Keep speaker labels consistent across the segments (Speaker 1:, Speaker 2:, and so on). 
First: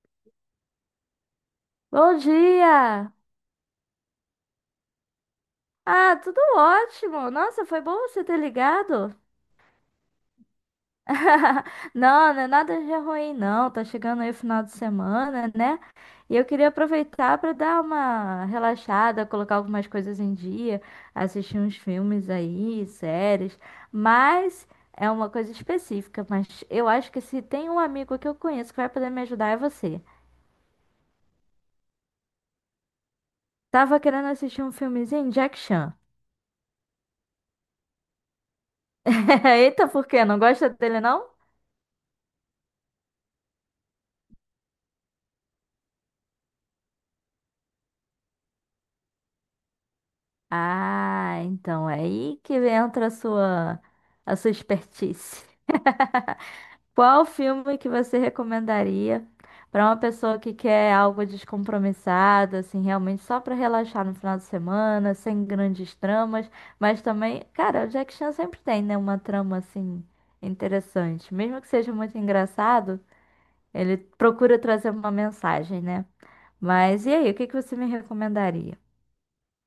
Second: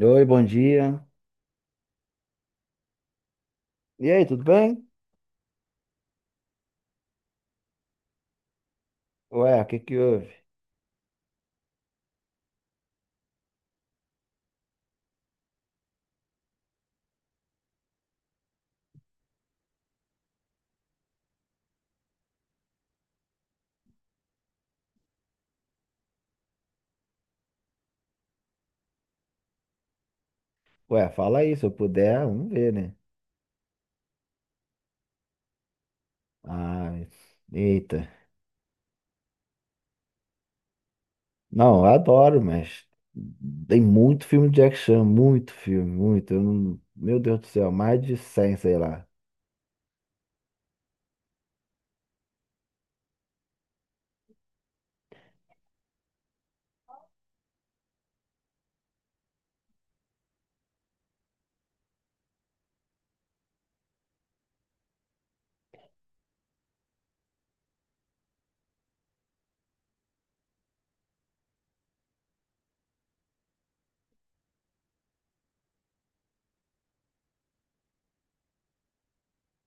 Speaker 1: Oi, bom dia.
Speaker 2: Bom dia!
Speaker 1: E aí, tudo bem?
Speaker 2: Ah, tudo ótimo! Nossa, foi bom você ter ligado.
Speaker 1: Ué, o que que houve?
Speaker 2: Não, não é nada de ruim, não. Tá chegando aí o final de semana, né? E eu queria aproveitar para dar uma relaxada, colocar algumas coisas em dia, assistir uns filmes aí, séries. Mas é uma coisa específica. Mas eu acho que se tem um amigo que eu conheço que vai poder me ajudar é você.
Speaker 1: Ué, fala aí, se eu puder, vamos ver, né?
Speaker 2: Tava querendo assistir um filmezinho, Jack Chan.
Speaker 1: Ah, eita.
Speaker 2: Eita, por quê? Não gosta dele, não?
Speaker 1: Não, eu adoro, mas tem muito filme de Jack muito filme, muito. Eu não- Meu Deus do céu, mais de 100, sei lá.
Speaker 2: Ah, então é aí que entra a sua expertise. Qual filme que você recomendaria para uma pessoa que quer algo descompromissado, assim, realmente só para relaxar no final de semana, sem grandes tramas, mas também, cara, o Jack Chan sempre tem, né, uma trama assim interessante, mesmo que seja muito engraçado, ele procura trazer uma mensagem, né? Mas e aí, o que que você me recomendaria?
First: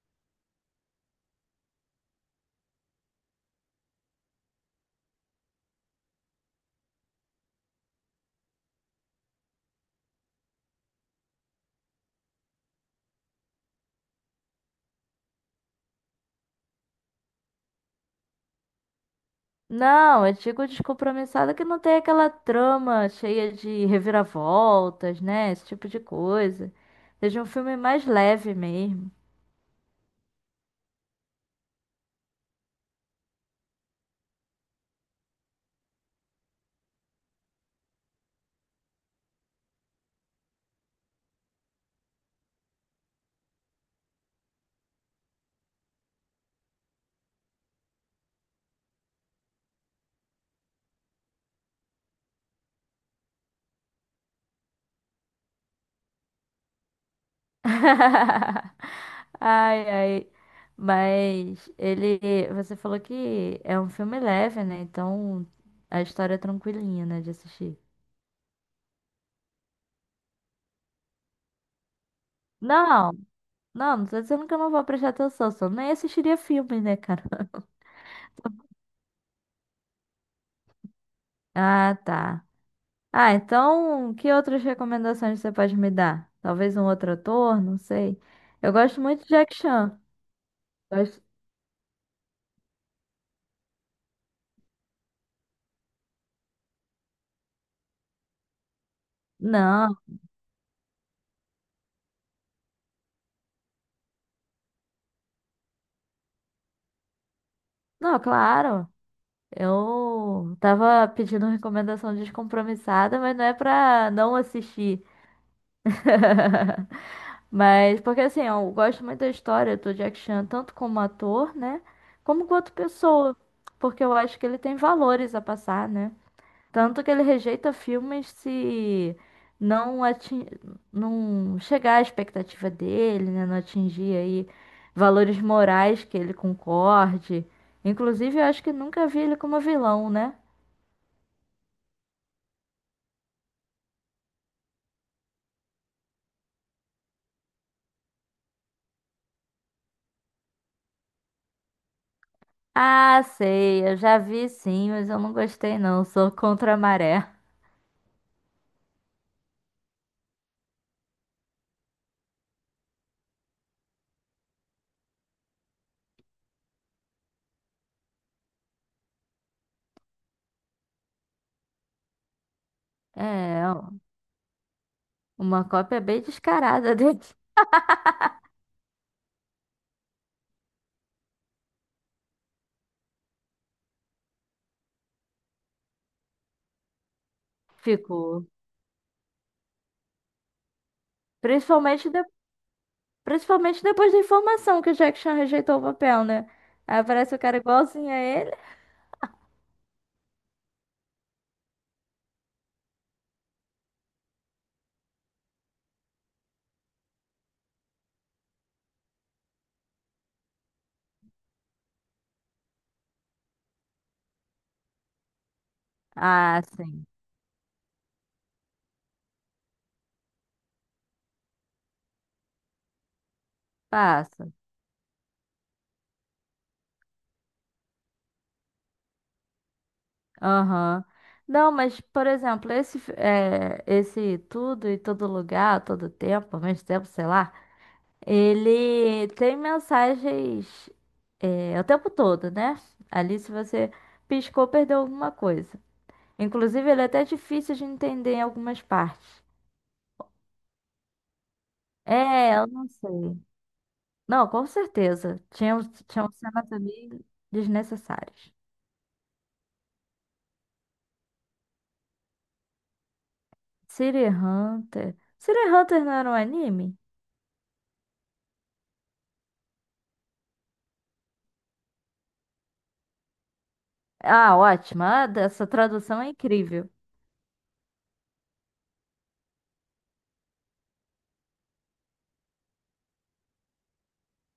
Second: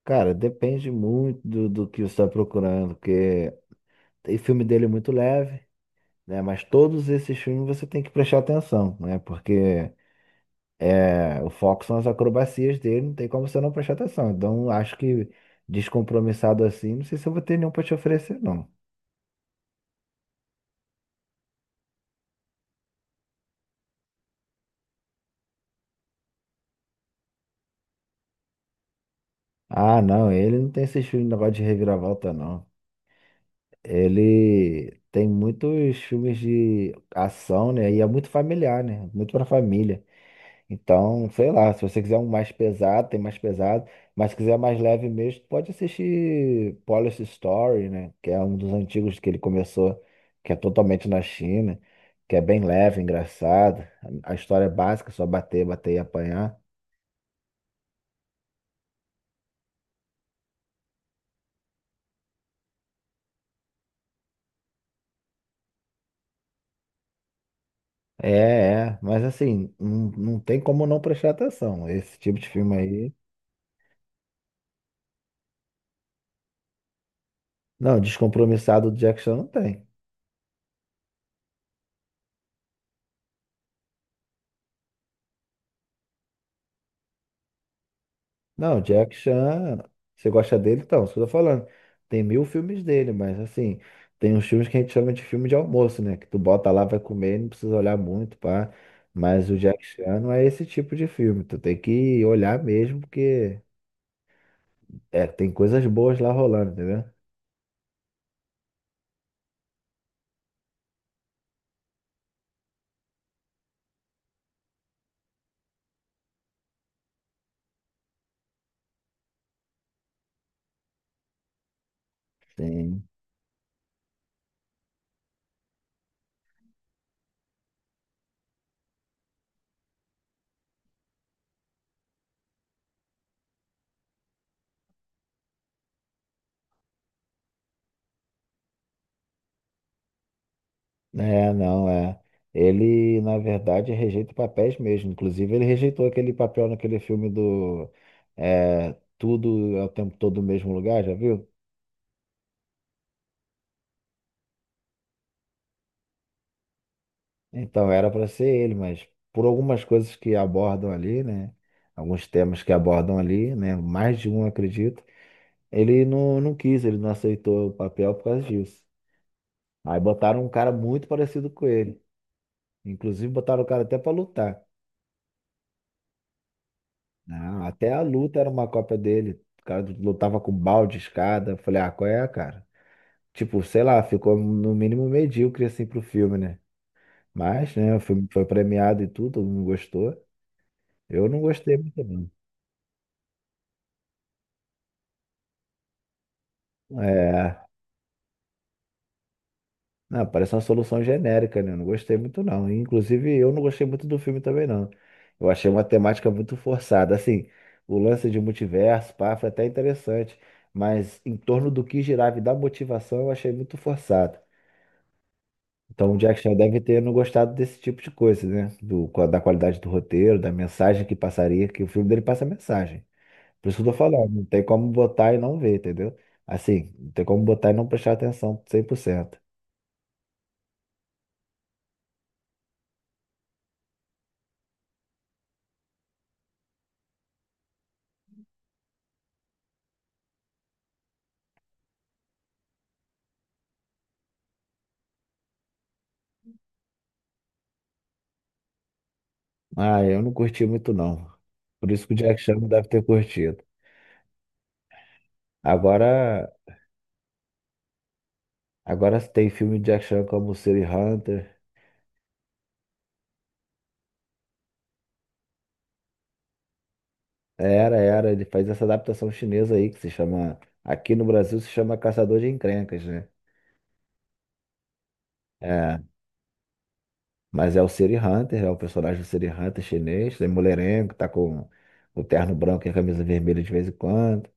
Speaker 1: Cara, depende muito do que você está procurando, porque tem filme dele muito leve, né? Mas todos esses filmes você tem que prestar atenção, né? Porque é, o foco são as acrobacias dele, não tem como você não prestar atenção. Então, acho que descompromissado assim, não sei se eu vou ter nenhum pra te oferecer, não.
Speaker 2: Não, eu digo descompromissada que não tem aquela trama cheia de reviravoltas, né? Esse tipo de coisa. Seja um filme mais leve mesmo.
Speaker 1: Ah, não, ele não tem esses filmes de negócio de reviravolta, não. Ele tem muitos filmes de ação, né? E é muito familiar, né? Muito pra família. Então, sei lá, se você quiser um mais pesado, tem mais pesado, mas se quiser mais leve mesmo, pode assistir Police Story, né? Que é um dos antigos que ele começou, que é totalmente na China, que é bem leve, engraçado. A história é básica, só bater, bater e apanhar.
Speaker 2: Ai, ai. Mas ele, você falou que é um filme leve, né? Então a história é tranquilinha, né, de assistir.
Speaker 1: É, é, mas assim, não, não tem como não prestar atenção. Esse tipo de filme
Speaker 2: Não,
Speaker 1: aí,
Speaker 2: não, não tô dizendo que eu não vou prestar atenção, só nem assistiria filme, né, cara?
Speaker 1: não, descompromissado do Jack Chan não tem.
Speaker 2: Ah, tá. Ah, então, que outras recomendações você pode me dar? Talvez um outro ator, não sei. Eu
Speaker 1: Não,
Speaker 2: gosto
Speaker 1: Jack
Speaker 2: muito de Jack
Speaker 1: Chan,
Speaker 2: Chan.
Speaker 1: você gosta dele? Então, isso que
Speaker 2: Gosto-
Speaker 1: eu tô falando. Tem mil filmes dele, mas assim, tem uns filmes que a gente chama de filme de almoço, né? Que tu bota lá, vai comer, não precisa olhar muito, pá. Mas o Jack
Speaker 2: Não,
Speaker 1: Chan não é esse tipo de filme. Tu tem que olhar mesmo, porque é, tem coisas boas lá rolando, entendeu?
Speaker 2: não, claro. Eu tava pedindo recomendação descompromissada, mas não é pra não assistir. Mas, porque assim, eu gosto muito da história do Jack Chan, tanto como ator, né? Como quanto
Speaker 1: Sim.
Speaker 2: pessoa. Porque eu acho que ele tem valores a passar, né? Tanto que ele rejeita filmes se não atin... não chegar à expectativa dele, né? Não atingir aí valores morais que ele concorde. Inclusive, eu acho que nunca vi ele como vilão, né?
Speaker 1: É, não, é. Ele, na verdade, rejeita papéis mesmo. Inclusive, ele rejeitou aquele papel naquele filme do é, Tudo é o tempo todo no mesmo lugar, já viu?
Speaker 2: Ah, sei, eu já vi sim, mas eu não gostei não, sou contra a maré.
Speaker 1: Então, era para ser ele, mas por algumas coisas que abordam ali, né? Alguns temas que abordam ali, né? Mais de um, acredito. Ele não, não quis, ele não aceitou o papel por causa disso. Aí botaram um cara muito parecido com ele. Inclusive, botaram
Speaker 2: É,
Speaker 1: o cara até para lutar.
Speaker 2: uma cópia bem descarada dele.
Speaker 1: Ah, até a luta era uma cópia dele. O cara lutava com balde, escada. Eu falei, ah, qual é, cara? Tipo, sei lá, ficou no mínimo medíocre assim pro filme, né? Mas, né, o filme foi
Speaker 2: Ficou.
Speaker 1: premiado e tudo, todo mundo gostou. Eu não gostei muito,
Speaker 2: Principalmente, de-
Speaker 1: não.
Speaker 2: Principalmente depois da informação que o Jack Chan rejeitou o papel, né? Aí aparece o cara
Speaker 1: É.
Speaker 2: igualzinho a ele.
Speaker 1: Não, parece uma solução genérica, né? Eu não gostei muito, não. Inclusive, eu não gostei muito do filme também, não. Eu achei uma temática muito forçada. Assim, o lance de multiverso, pá, foi até interessante. Mas em torno do que girava e da motivação, eu achei muito forçado. Então, o Jack Chan
Speaker 2: Ah,
Speaker 1: deve ter
Speaker 2: sim.
Speaker 1: não gostado desse tipo de coisa, né? Da qualidade do roteiro, da mensagem que passaria, que o filme dele passa mensagem. Por isso que eu tô falando, não
Speaker 2: Passa.
Speaker 1: tem como botar e não ver, entendeu? Assim, não tem como botar e não prestar atenção 100%.
Speaker 2: Aham. Não, mas, por exemplo, esse, fi- esse tudo e todo lugar, todo tempo, ao mesmo tempo, sei lá, ele tem mensagens, o tempo todo, né? Ali, se você piscou, perdeu alguma coisa. Inclusive, ele é até difícil de entender em algumas partes.
Speaker 1: Ah, eu não curti muito não. Por isso que o Jack Chan
Speaker 2: É,
Speaker 1: não
Speaker 2: eu
Speaker 1: deve
Speaker 2: não
Speaker 1: ter
Speaker 2: sei.
Speaker 1: curtido.
Speaker 2: Não, com certeza. Tinham, tinham
Speaker 1: Agora,
Speaker 2: cenas ali desnecessárias.
Speaker 1: agora tem filme de Jack Chan como City Hunter.
Speaker 2: City Hunter. City Hunter não era um anime?
Speaker 1: Era, era, ele faz essa adaptação chinesa aí que se chama, aqui no Brasil se chama Caçador de Encrencas, né?
Speaker 2: Ah, ótima! Ah, essa
Speaker 1: É,
Speaker 2: tradução é incrível.
Speaker 1: mas é o City Hunter, é o personagem do City Hunter chinês, tem mulherengo, tá com o terno branco e a camisa vermelha de vez em quando,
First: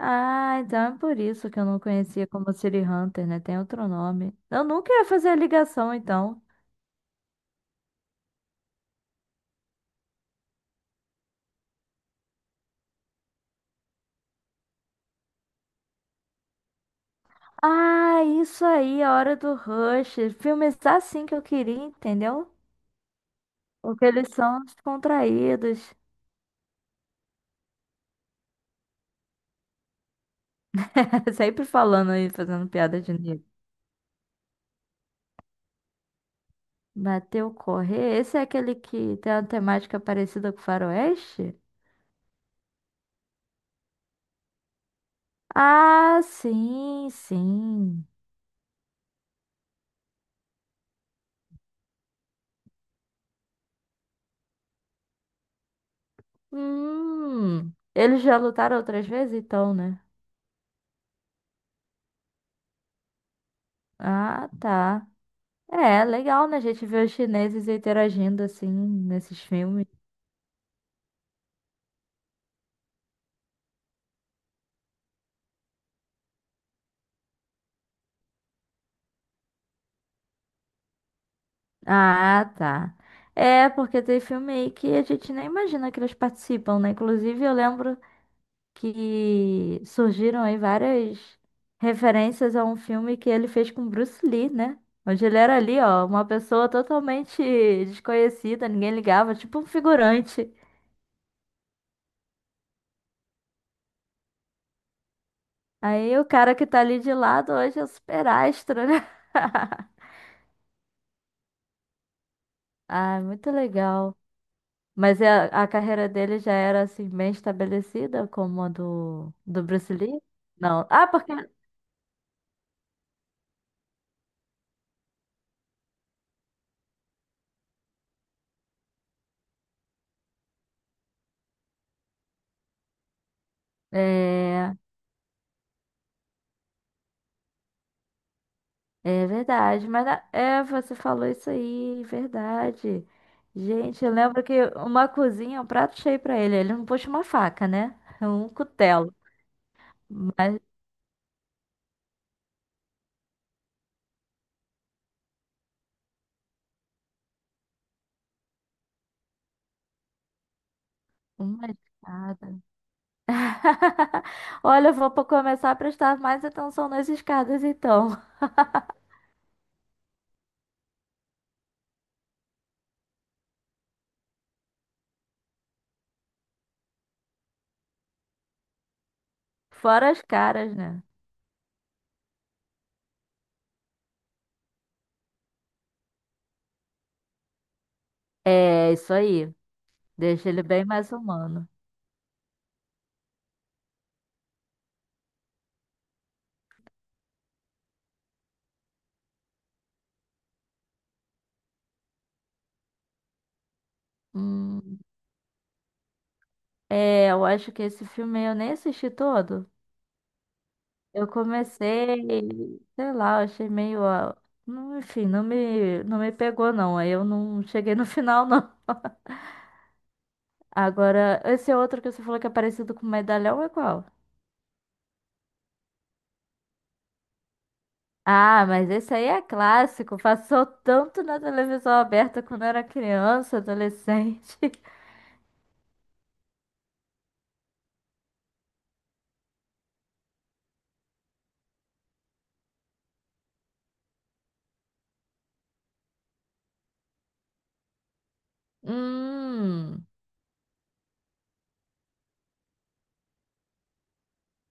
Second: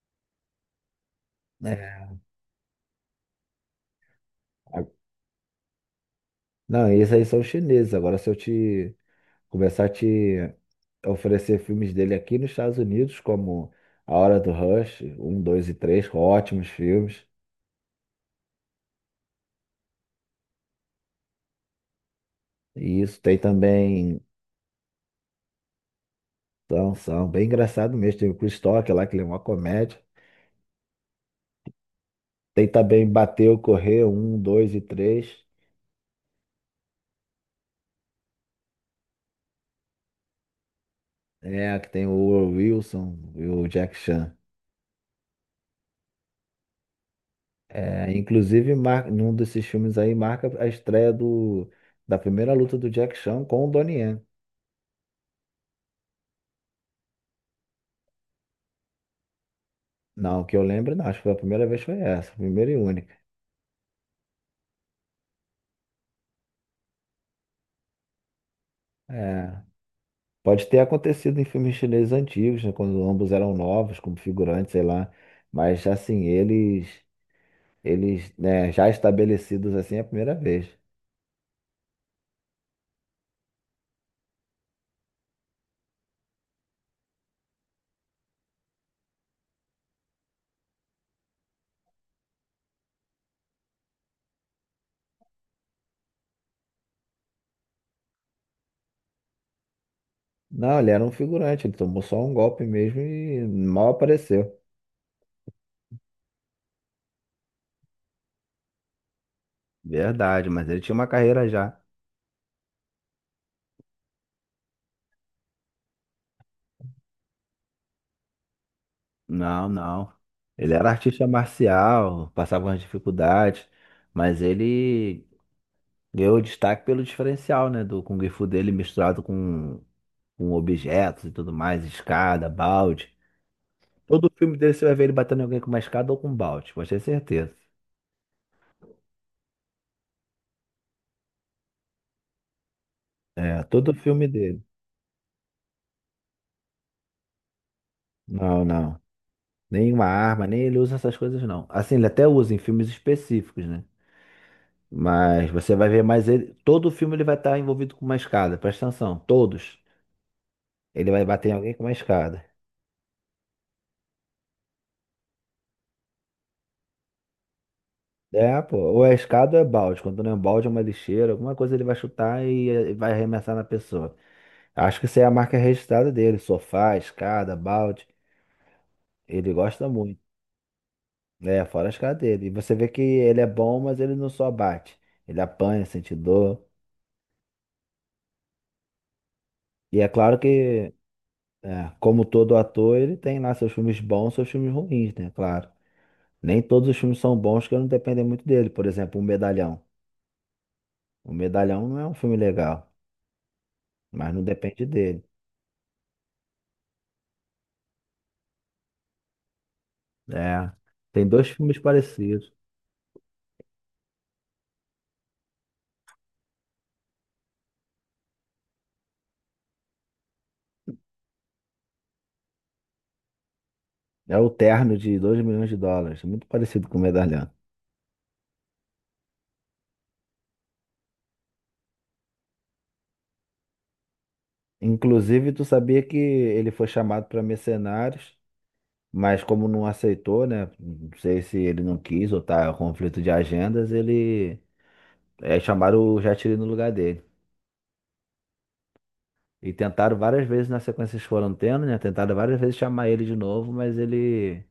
Speaker 2: Ah, então é por isso que eu não
Speaker 1: né?
Speaker 2: conhecia como City Hunter, né? Tem outro nome. Eu
Speaker 1: A-
Speaker 2: nunca ia fazer a ligação, então.
Speaker 1: Não, esses aí são chineses. Agora se eu te começar a te oferecer filmes dele aqui nos Estados Unidos, como A Hora do Rush, um 2 e 3 ótimos filmes.
Speaker 2: Ah, isso aí, a hora do Rush. Filme está assim que eu queria, entendeu?
Speaker 1: E isso tem
Speaker 2: Porque
Speaker 1: também,
Speaker 2: eles são descontraídos.
Speaker 1: então, são bem engraçado mesmo. Tem o Chris Tucker lá, que ele é uma comédia.
Speaker 2: Sempre falando aí,
Speaker 1: Tem
Speaker 2: fazendo piada
Speaker 1: também
Speaker 2: de negro.
Speaker 1: Bateu, Correr, um 2 e 3
Speaker 2: Bateu correr. Esse é aquele que tem uma temática parecida com Faroeste?
Speaker 1: é, que tem o Wilson e o Jack Chan.
Speaker 2: Ah, sim, sim.
Speaker 1: É, inclusive, mar... num desses filmes aí marca a estreia do... da primeira luta do Jack Chan com o Donnie Yen.
Speaker 2: Eles já lutaram outras vezes, então, né?
Speaker 1: Não, que eu lembro, não. Acho que foi a primeira vez foi essa, primeira e única.
Speaker 2: Ah, tá. É, legal, né? A gente vê os chineses interagindo assim nesses
Speaker 1: É.
Speaker 2: filmes.
Speaker 1: Pode ter acontecido em filmes chineses antigos, né, quando ambos eram novos, como figurantes, sei lá. Mas assim, eles, né, já estabelecidos assim é a primeira vez.
Speaker 2: Ah, tá. É, porque tem filme aí que a gente nem imagina que eles participam, né? Inclusive, eu lembro que surgiram aí várias referências a um filme que ele fez com Bruce Lee, né? Onde ele era ali, ó, uma pessoa totalmente desconhecida, ninguém ligava, tipo um figurante.
Speaker 1: Não, ele era um figurante, ele tomou só um golpe mesmo e mal apareceu.
Speaker 2: Aí o cara que tá ali de lado hoje é super astro, né?
Speaker 1: Verdade, mas ele tinha uma carreira já.
Speaker 2: Ah, muito legal. Mas é- a carreira dele já era assim bem estabelecida como a do
Speaker 1: Não,
Speaker 2: Bruce
Speaker 1: não.
Speaker 2: Lee?
Speaker 1: Ele
Speaker 2: Não.
Speaker 1: era
Speaker 2: Ah,
Speaker 1: artista
Speaker 2: porque
Speaker 1: marcial, passava umas dificuldades, mas ele ganhou destaque pelo diferencial, né, do Kung Fu dele misturado com objetos e tudo mais, escada, balde. Todo filme dele
Speaker 2: é,
Speaker 1: você vai ver ele batendo em alguém com uma escada ou com um balde, pode ter certeza.
Speaker 2: é verdade. Mas a- é, você falou isso aí, verdade.
Speaker 1: É, todo
Speaker 2: Gente, eu
Speaker 1: filme
Speaker 2: lembro que
Speaker 1: dele.
Speaker 2: uma cozinha, um prato cheio pra ele. Ele não puxa uma faca, né? É um
Speaker 1: Não, não.
Speaker 2: cutelo,
Speaker 1: Nenhuma arma,
Speaker 2: mas
Speaker 1: nem ele usa essas coisas, não. Assim, ele até usa em filmes específicos, né? Mas você vai ver mais ele. Todo filme ele vai estar envolvido com uma escada, presta atenção, todos. Ele vai bater em
Speaker 2: uma
Speaker 1: alguém com uma escada.
Speaker 2: espada. Olha, eu vou po- começar a prestar mais atenção nas escadas, então.
Speaker 1: É, pô. Ou é escada ou é balde. Quando não é um balde, é uma lixeira, alguma coisa ele vai chutar e vai arremessar na pessoa. Acho que essa é a marca registrada dele: sofá, escada, balde. Ele gosta
Speaker 2: Fora
Speaker 1: muito.
Speaker 2: as caras, né?
Speaker 1: É, fora as caras dele. E você vê que ele é bom, mas ele não só bate. Ele apanha, sente dor.
Speaker 2: É, isso aí.
Speaker 1: E é claro
Speaker 2: Deixa ele bem
Speaker 1: que,
Speaker 2: mais humano.
Speaker 1: é, como todo ator, ele tem lá seus filmes bons, seus filmes ruins, né? Claro. Nem todos os filmes são bons que não dependem muito dele. Por exemplo, O Medalhão. O Medalhão não é um filme legal, mas não depende
Speaker 2: Hum,
Speaker 1: dele.
Speaker 2: é, eu acho que esse filme eu nem assisti todo.
Speaker 1: É.
Speaker 2: Eu
Speaker 1: Tem dois filmes parecidos.
Speaker 2: comecei, sei lá, eu achei meio. Ó, não- Enfim, não me pegou, não. Aí eu não cheguei no final, não. Agora, esse outro que você falou que é parecido com medalhão é qual?
Speaker 1: É o Terno de US$ 2 milhões, é muito parecido com o Medalhão.
Speaker 2: Ah, mas esse aí é clássico. Passou tanto na televisão aberta quando eu era criança, adolescente.
Speaker 1: Inclusive, tu sabia que ele foi chamado para Mercenários? Mas como não aceitou, né? Não sei se ele não quis ou tá conflito de agendas, ele é, chamaram o Jatiri no lugar dele. E
Speaker 2: Hum.
Speaker 1: tentaram várias vezes na sequência que eles foram tendo, né? Tentaram várias vezes chamar ele de novo, mas ele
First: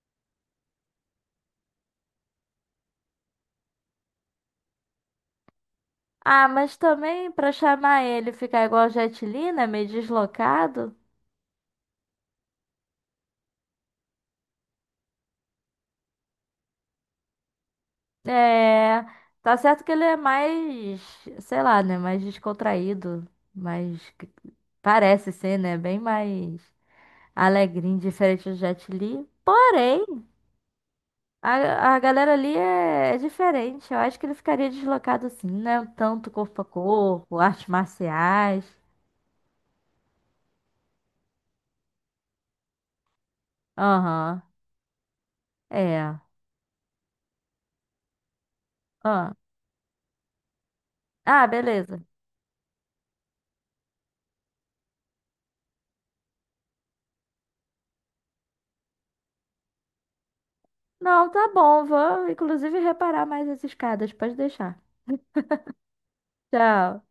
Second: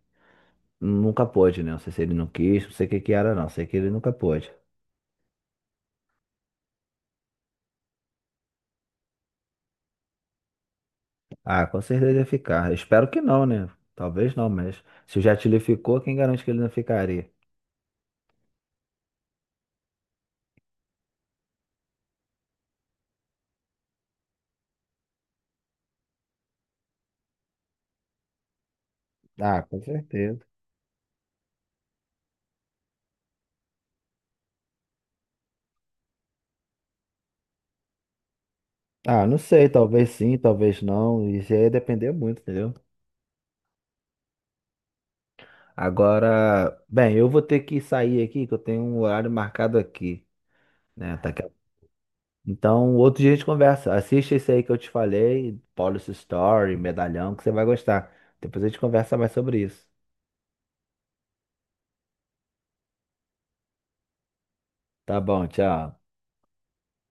Speaker 1: nunca pôde, né? Não sei se ele não quis, não sei o que que era, não. Sei que ele nunca pôde.
Speaker 2: Ah, mas também pra chamar ele ficar igual o Jet Li, né? Meio deslocado.
Speaker 1: Ah, com certeza ia ficar. Espero que não, né? Talvez não, mas se o Jatiri ficou, quem garante que ele não ficaria?
Speaker 2: É. Tá certo que ele é mais, sei lá, né? Mais descontraído. Mais. Parece ser, né? Bem mais alegrinho, diferente do Jet Li.
Speaker 1: Ah, com
Speaker 2: Porém.
Speaker 1: certeza.
Speaker 2: A galera ali é diferente. Eu acho que ele ficaria deslocado assim, né? Tanto corpo a corpo, artes marciais.
Speaker 1: Ah, não sei, talvez sim, talvez não. Isso aí ia depender muito, entendeu?
Speaker 2: Aham. É.
Speaker 1: Agora, bem, eu vou ter que sair aqui, que eu tenho um horário
Speaker 2: Ah.
Speaker 1: marcado aqui, né? Tá aqui.
Speaker 2: Ah, beleza.
Speaker 1: Então, outro dia a gente conversa. Assiste esse aí que eu te falei, Policy Story, Medalhão, que você vai gostar. Depois a gente conversa mais sobre isso.
Speaker 2: Não, tá bom. Vou, inclusive, reparar mais as escadas. Pode deixar.
Speaker 1: Tá bom, tchau.
Speaker 2: Tchau.